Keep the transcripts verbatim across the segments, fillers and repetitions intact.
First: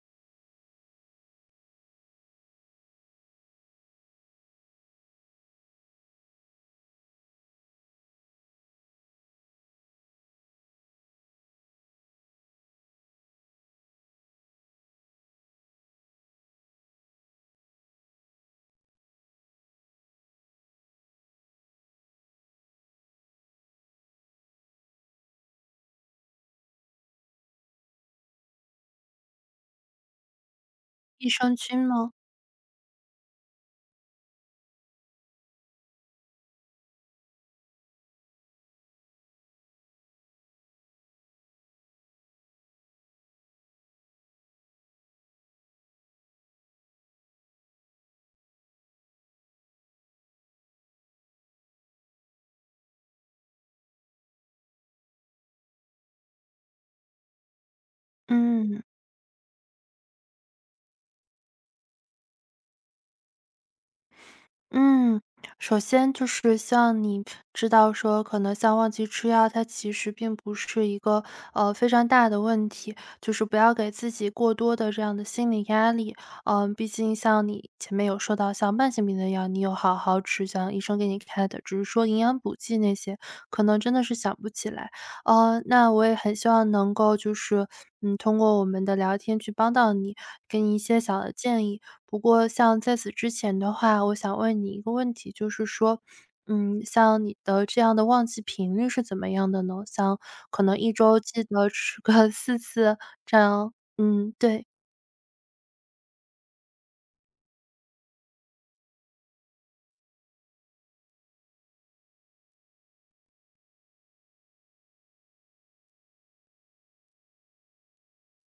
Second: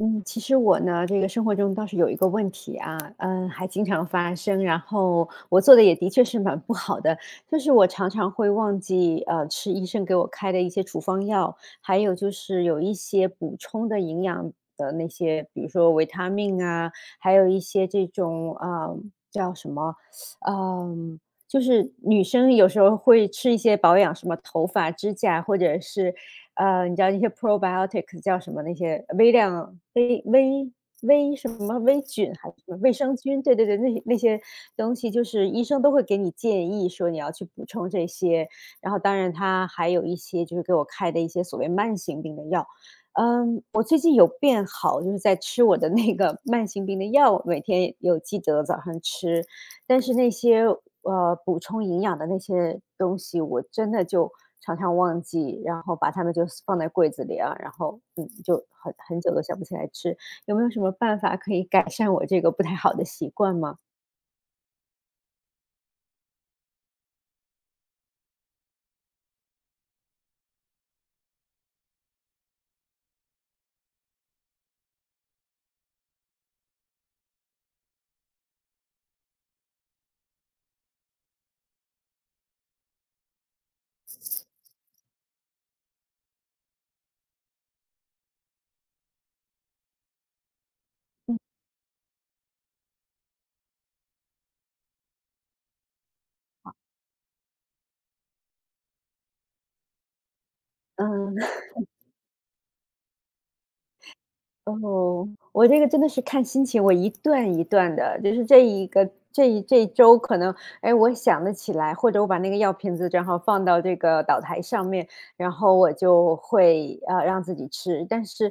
嗯，其实我呢，这个生活中倒是有一个问题啊，嗯，还经常发生，然后我做的也的确是蛮不好的，就是我常常会忘记，呃，吃医生给我开的一些处方药，还有就是有一些补充的营养的那些，比如说维他命啊，还有一些这种，啊呃叫什么，嗯，就是女生有时候会吃一些保养，什么头发、指甲，或者是呃，你知道那些 probiotic s 叫什么那些微量微微益微什生么菌微吗？菌还是什么卫生菌？对对对，那些那些东西就是医生都会给你建议说你要去补充这些，然后当然他还有一些就是给我开的一些所谓慢性病的药。嗯，我最近有变好，就是在吃我的那个 慢性病的药，每天有记得早上吃。但是那些，呃，补充营养的那些东西，我真的就常常忘记，然后把它们就放在柜子里啊，然后，嗯，就嗯，很很久都想不起来吃。有没有什么办法可以改善我这个不太好的习惯吗？嗯，首先就是像你知道说，可能像忘记吃药，它其实并不是一个呃非常大的问题，就是不要给自己过多的这样的心理压力。嗯、毕竟像你前面有说到，像慢性病的药，你有好好吃，像医生给你开的，只是说营养补剂那些，可能真的是想不起来。哦，那我也很希望能够就是，嗯，通过我们的聊天去帮到你，给你一些小的建议。不过像在此之前的话，我想问你一个问题，就是说，嗯，像你的这样的忘记频率是怎么样的呢？像可能一周记嗯。得吃个 四次这样，嗯，对，哦，我这个真的是看心情，我一段一段的，就是这一个这一这一周可能，哎，我想得起来，或者我把那个药瓶子正好放到这个岛台上面，然后我就会呃让自己吃。但是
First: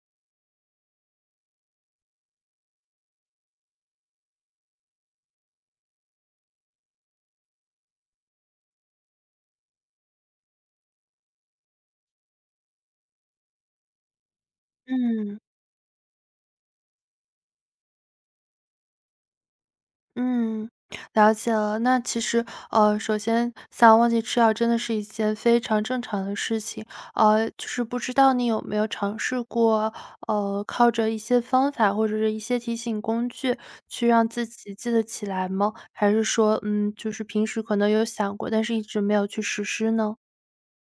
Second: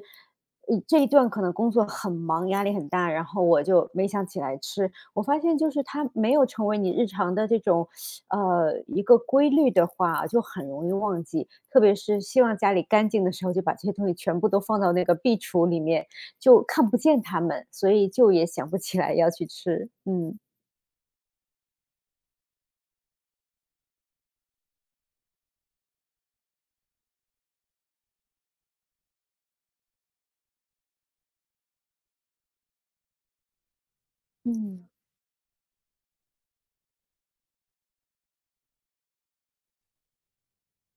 呃这一段可能工作很忙，压力很大，然后我就没想起来吃。我发现就是它没有成为你日常的这种呃一个规律的话，就很容易忘记。特别是希望家里干净的时候，就把这些东西全部都放到那个壁嗯。橱里面，就看不见它们，所以就也想不起来要去吃，嗯。嗯，了解了。那其实，呃，首先想忘记吃药真的是一件非常正常的事情。呃，就是不知道你有没有尝试过，呃，靠着一些方法或者是一些提醒工具去让自己嗯，记得起来吗？还是说，嗯，就是平时可能有想过，但是一直没有去实施呢？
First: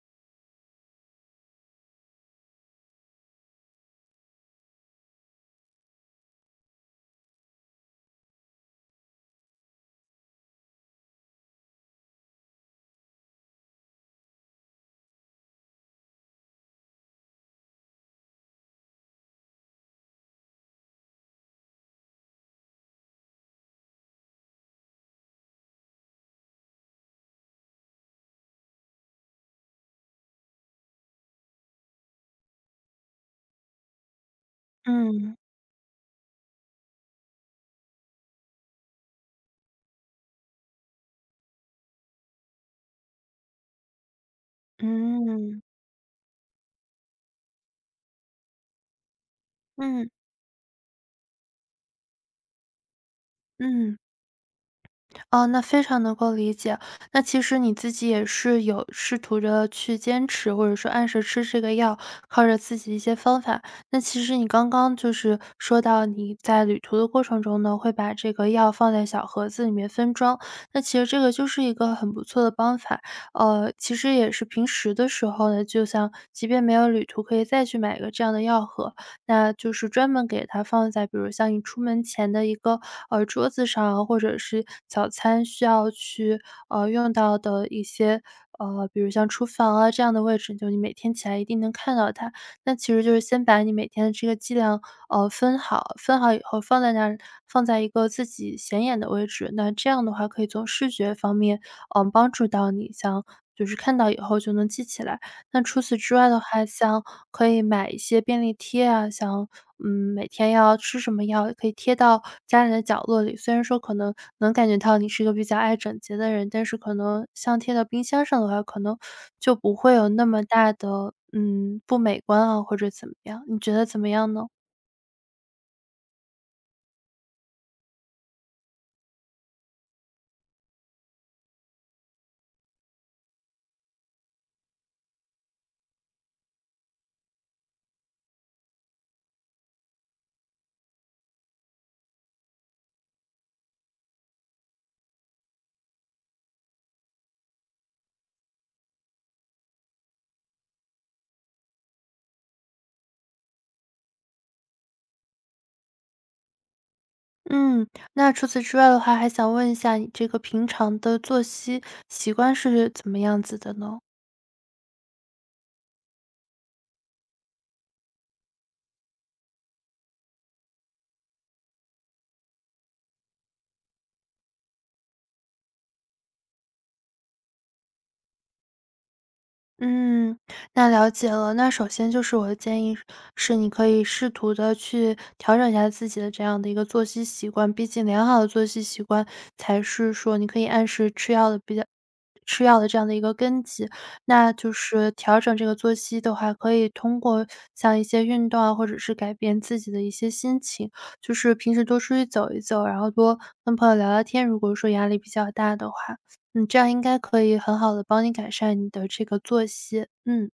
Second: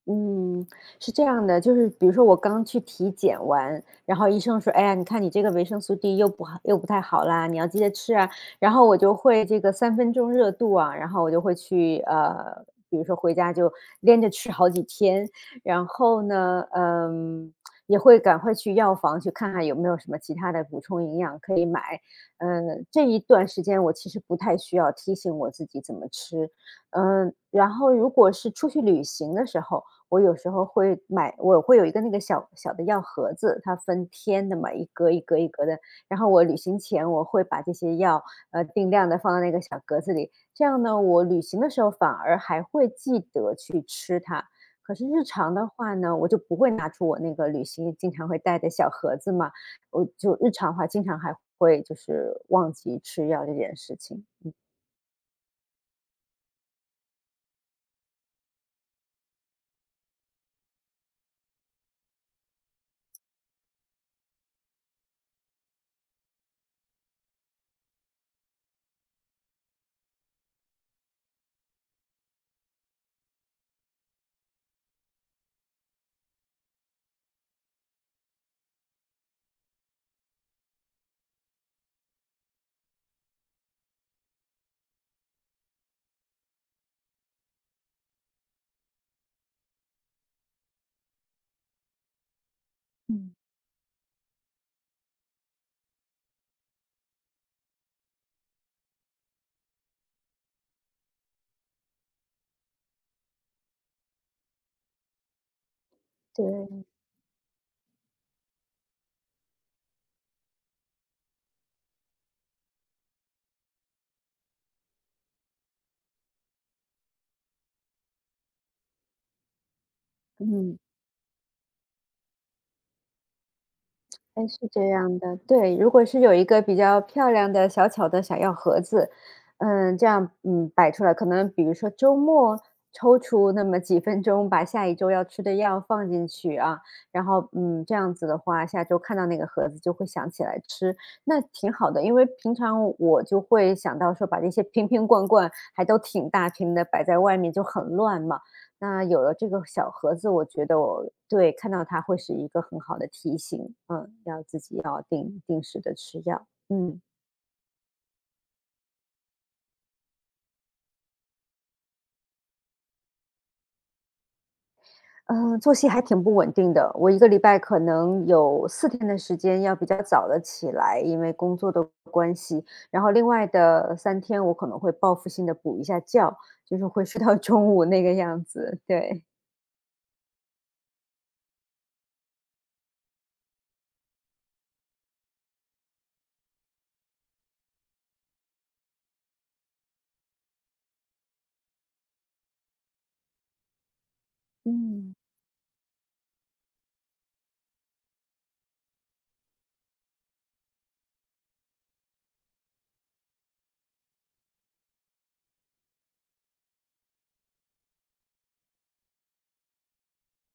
嗯，是这样的，就是比如说我刚去体检完，然后医生说："哎呀，你看你这个维生素 D 又不好，又不太好啦，你要记得吃啊。"然后我就会这个三分钟热度啊，然后我就会去呃，比如说回家就连着吃好几天，然后呢，嗯，也会赶快去药房去看看有没有什么其他的补充营养可以买。嗯，这一段时间我其实不太需要提醒我自己怎么吃，嗯，然后如果是出去旅行的时候。我有时候会买我会有一个那个小小的药盒子，它分天的嘛，一格一嗯格一格的。然后我旅行前我会把这些药，呃，定量的放到那个小格子里，这样呢，我旅行的时候反而还会记得去吃它。可是日常嗯的话呢，我就不会拿出我那个旅行经常会带的小盒子嘛，我嗯就日常的话经常还会就是忘记吃药这件嗯。事情。哦，那非常能够理解。那其实你自己也是有试图着去坚持，或者说按时吃这个药，靠着自己的一些方法。那其实你刚刚就是说到你在旅途的过程中呢，会把这个药放在小盒子里面分装，那其实这个就是一个很不错的方法。呃，其实也是平时的时候呢，就像即便没有旅途，可以再去买一个这样的药盒。那就是专门给它放在比如像你出门前的一个，呃，桌子上，或者是早餐需要去，呃，用到的一些，呃，比如像厨房啊这样的位置，就你每天起来一定能看到它。那其实就是嗯，先把你每天的这个剂量，呃，分好，分好以后放在那儿，放在一个自己显眼的位置，那这样的话可以从视觉方面嗯，呃，帮助到你，像就是看到以后就能记起来。那除此之外的话，对。像可以买一些便利贴啊，像，嗯，每天要吃什么药，可以贴到家里的角落里。虽然说可能能感觉到你是一个比较爱整洁的人，但是可能像贴到冰箱上的话，可能就不会有那么大嗯。的，嗯，不美观啊，或者怎么样，你觉得怎么样呢？哎，是这样的，对，如果是有一个比较漂亮的小巧的小药盒子，嗯，这样嗯摆出来，可能比如说周末抽出那么几分钟，把下一周要吃的药放进去啊，然后嗯这样子的话，下周看到那个盒子就会想起来吃，那挺好的，因为平常我就会想到说把这些瓶瓶罐罐还都挺大瓶的摆在外面就很乱嘛，那有了这个小盒子，我觉得我对，看到它会是一个很好的提醒，嗯，要自己要定定时的吃药。嗯，嗯，那除此之外的话，还想问一下你这个平常的作息习惯是怎么样子的呢？嗯，呃作息还挺不稳定的，我一个礼拜可能有四天的时间要比较早的起来，因为工作的关系，然后另外的三天我可能会报复性的补一下觉，就是会睡到 中午那个样子，对，嗯，那了解了。那首先就是我的建议是，你可以试图的去调整一下自己的这样的一个作息习惯。毕竟良好的作息习惯才是说你可以按时吃药的比较吃药的这样的一个根基。那就是嗯。调整这个作息的话，可以通过像一些运动啊，或者是改变自己的一些心情，就是平时多出去走一走，然后多跟朋友聊聊天。如果说压力比较大的话，嗯，这样应该可以很好的帮你改善你的这个作息，嗯。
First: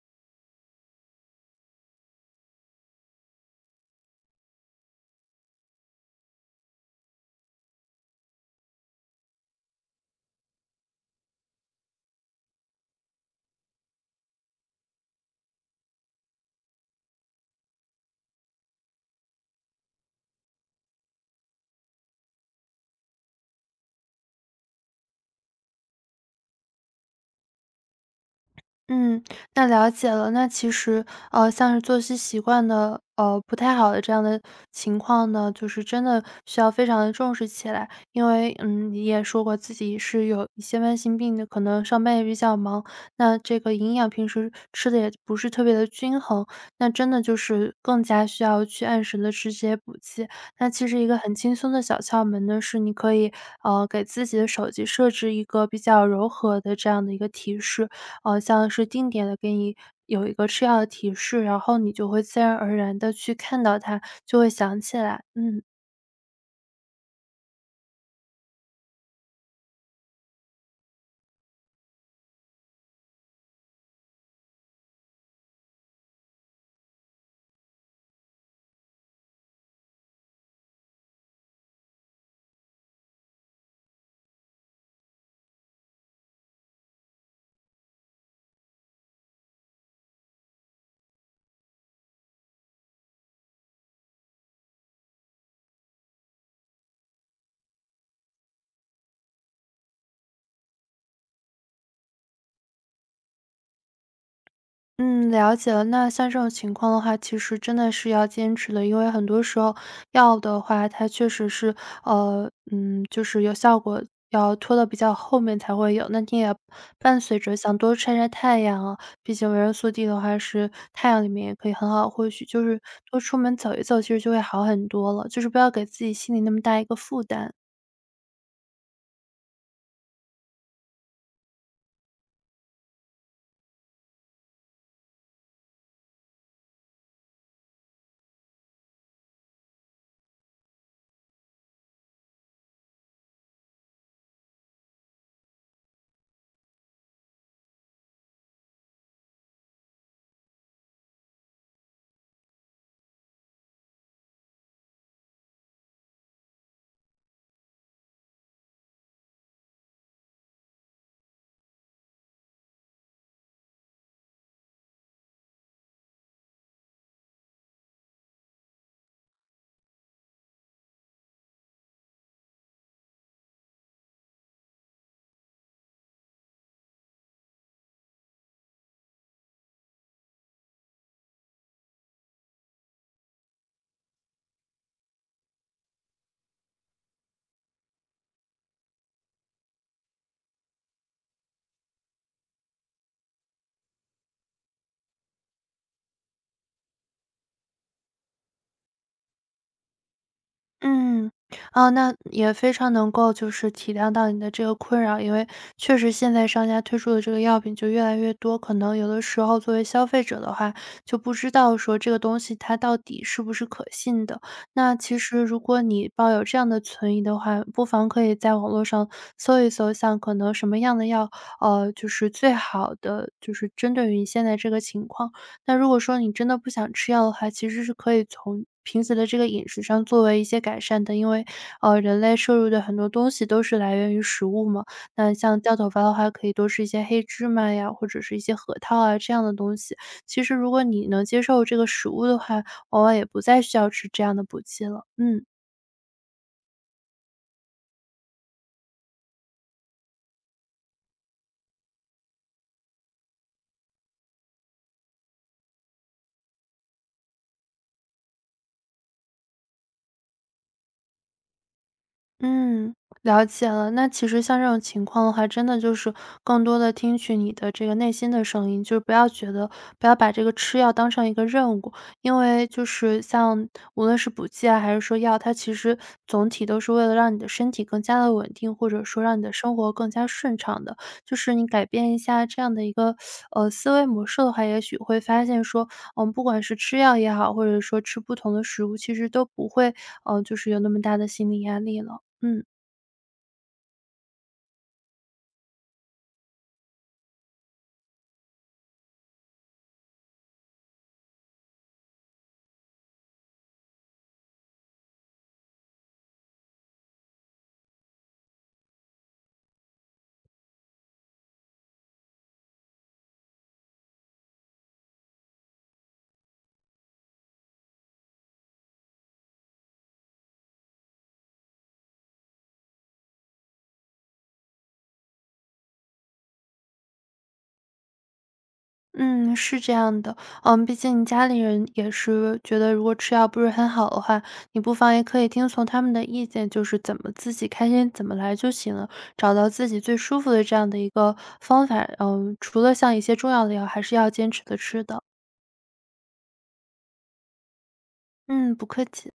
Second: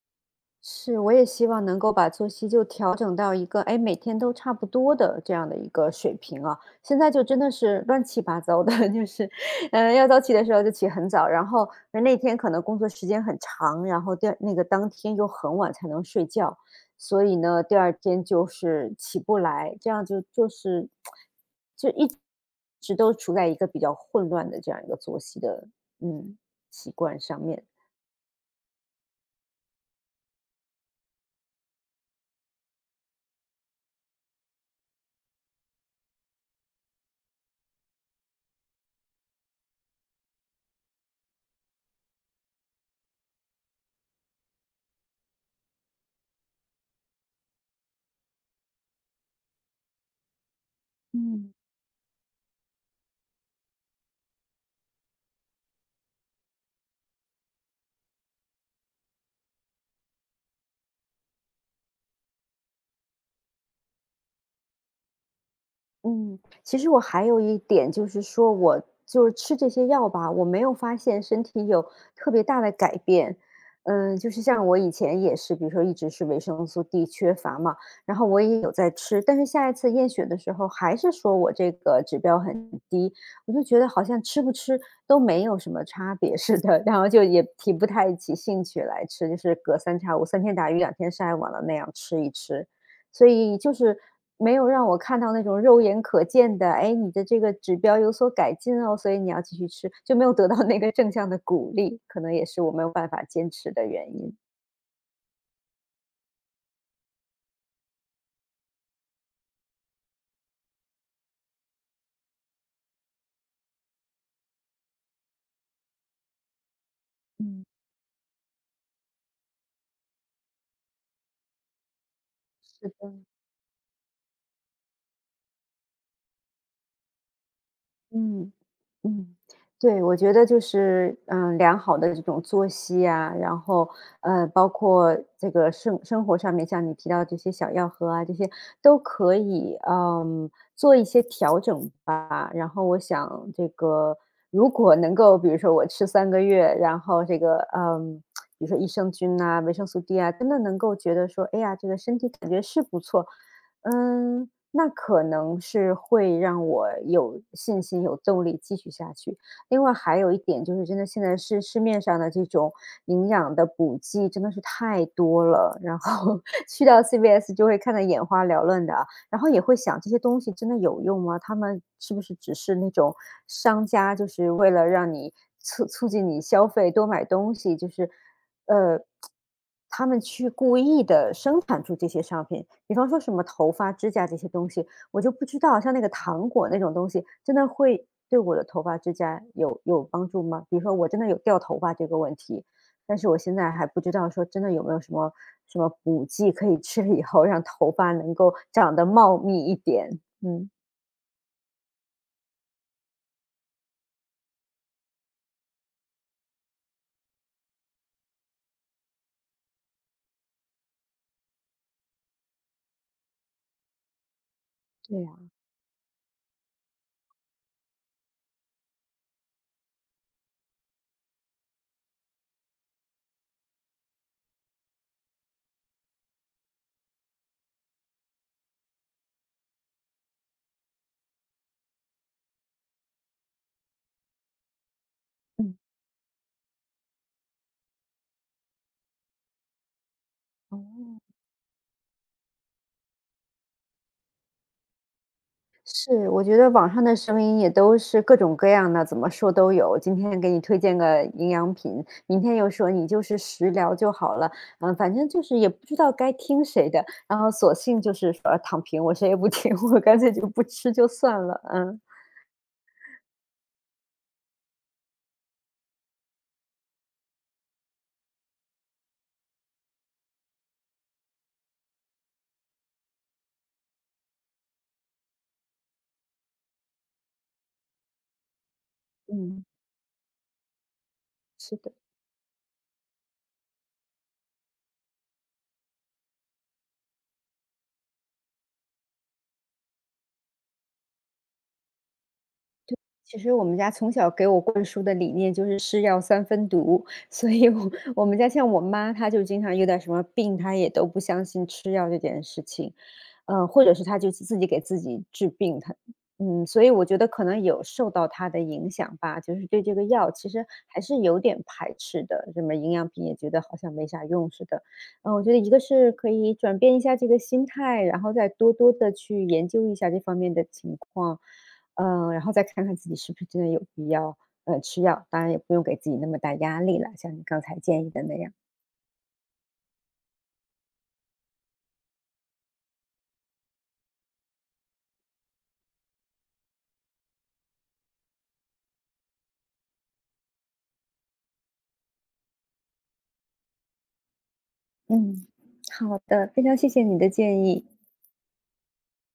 是，我也希望能够把作息就调整到一个，哎，每天都差不多的这样的一个水平啊。现在就真的是乱七八糟的，就是，嗯，要早起的时候就起很早，然后那天可能工作时间很长，然后第二那个当天又很晚才能睡觉，所以呢，第二天就是起不来，这样就就是就一直都处在一个比较混乱的这样一个作息的嗯习惯上面，嗯，那了解了。那其实，呃，像是作息习惯的，呃，不太好的这样的情况呢，就是真的需要非常的重视起来。因为，嗯，你也说过自己是有一些慢性病的，可能上班也比较忙，那这个营养平时吃的也不是特别的均衡，那真的就是更加需要去按时的吃这些补剂。那其实一个很嗯。轻松的小窍门呢，是你可以，呃，给自己的手机设置一个比较柔和的这样的一个提示。呃，像是定点的给你有一个吃药的提示，然后你就会自然而然的去看到它，就会想起来，嗯。嗯，其实我还有一点就是说，我就是吃这些药吧，我没有发现身体有特别大的改变。嗯，就是像我以前也是，比如说一直是维生素 D 缺乏嘛，然后我也有在吃，但是下一次验血的时候还是说我这个指标很低，我就觉得好像吃不吃都没有什么差别似的，然后就也提不太起兴趣来吃，就是隔三差五、三天打鱼两天晒网的那样吃一吃。所以就是没有让我看到那种肉眼可见的，哎，你的这个指标有所改进哦，所以你要继续吃，就没有得到那个正向的鼓励，可能也是我没有办法坚持的原因。嗯，了解了。那像这种情况的话，其实真的是要坚持的，因为很多时候药的话，它确实是，呃，嗯，就是有效果，要拖到比较后面才会有。那你也伴随着嗯。想多晒晒太阳啊，毕竟维生素 D 的话是太阳里面也可以很好获取，就是是的。多出门走一走，其实就会好很多了。就是不要给自己心里那么大一个负担。嗯，嗯，对，我觉得就是，嗯，呃良好的这种作息啊，然后，呃，包括这个生生活上面，像你提到这些小药盒啊，这些都可以，嗯，做一些调整吧。然后我想，这个如果能够，比如说我吃三个月，然后这个，嗯，比如说益生菌呐、维生素 D 啊，真的能够觉得说，哎呀，这个身体感觉是不错，嗯，那可能是会让我有信心、有动力继续下去。另外还有一点就是，真的现在市市面上的这种营养的补剂真的是太多了，然后 去到 C V S 就会看得眼花缭乱的啊，然后也会想这些东西真的有用吗？他们是不是只是那种商家，就是为了让你促促进你消费，多买东西，就是呃，他们去故意的生产出这些商品，比方说什么头发、指甲这些东西，我就不知道像那个糖果那种东西，真的会对我的头发、指甲有有帮助吗？比如说我真的有掉头发这个问题，但是我现在还不知道说真的有没有什么什么补剂可以吃了以后让头发能够长得茂密一点。嗯，嗯，啊，那也非常能够就是体谅到你的这个困扰，因为确实现在商家推出的这个药品就越来越多，可能有的时候作为消费者的话，就不知道说这个东西它到底是不是可信的。那其对呀，实如果你抱有这样的存疑的话，不妨可以在网络上搜一搜，像可能什么样的药，呃，就是最好的，就是针对于你现在这个情况。那如果说你真的不想吃药的话，其实是可以从平时的这个饮食上作为一些改善的，因为呃，人类摄入的很多东西都是来源于食物嘛。那像掉嗯。头发的话，可以多吃一些黑芝麻呀，或者是一些核桃啊这样的东西。其实如果你能哦。接受这个食物的话，往往也不再需要吃这样的补剂了。嗯。是，我觉得网上的声音也都是各种各样的，怎么说都有。今天给你推荐个营养品，明天又说你就是食疗就好了，嗯，反正就是也不知道该听谁的，然后索性就是说躺平，我谁也不听，我干脆就不吃就算了，嗯，嗯，了解了。那其实像这种情况的话，真的就是更多的听取你的这个内心的声音，就是不要觉得不要把这个吃药当成一个任务。因为就是像无论是补剂啊，还是说药，它其实总体都是为了让你的身体更加的稳定，或者说让你的嗯，生活更加顺畅的。就是你是改的。变一下这样的一个，呃，思维模式的话，也许会发现说，嗯，不管是吃药也好，或者说吃不同的食物，其实都不会，呃，就是有那么大的心理压力了。嗯其实我们家从小给我灌输的理念就是"是药三分毒"，所以我我们家像我妈，她就经常有点什么病，她也都不相信吃药这件事情，嗯，或者是她就自己给自己治病，她嗯，所以我觉得可能有受到她的影响吧，就是对这个药其实还是有点排斥的，什么营养品也觉得好像没啥用似的。嗯，我觉得一个是可以转变一下这个心态，然后再多多的去研究一下这方面的情况。嗯，呃然后再看看自己是不是真的有必要，呃，吃药，当然也不用给自己那么大压力了，像你刚才建议的那样。嗯，是这样的。嗯，毕竟你家里人也是觉得，如果吃药不是很好的话，你不妨也可以听从他们的意见，就是怎么自己开心怎么来就行了，找到自己最舒服的这样的一个方法。嗯，除了像一些重要的药，还是要坚持的吃的。嗯，好的，非常谢谢你的建议。嗯，不客气。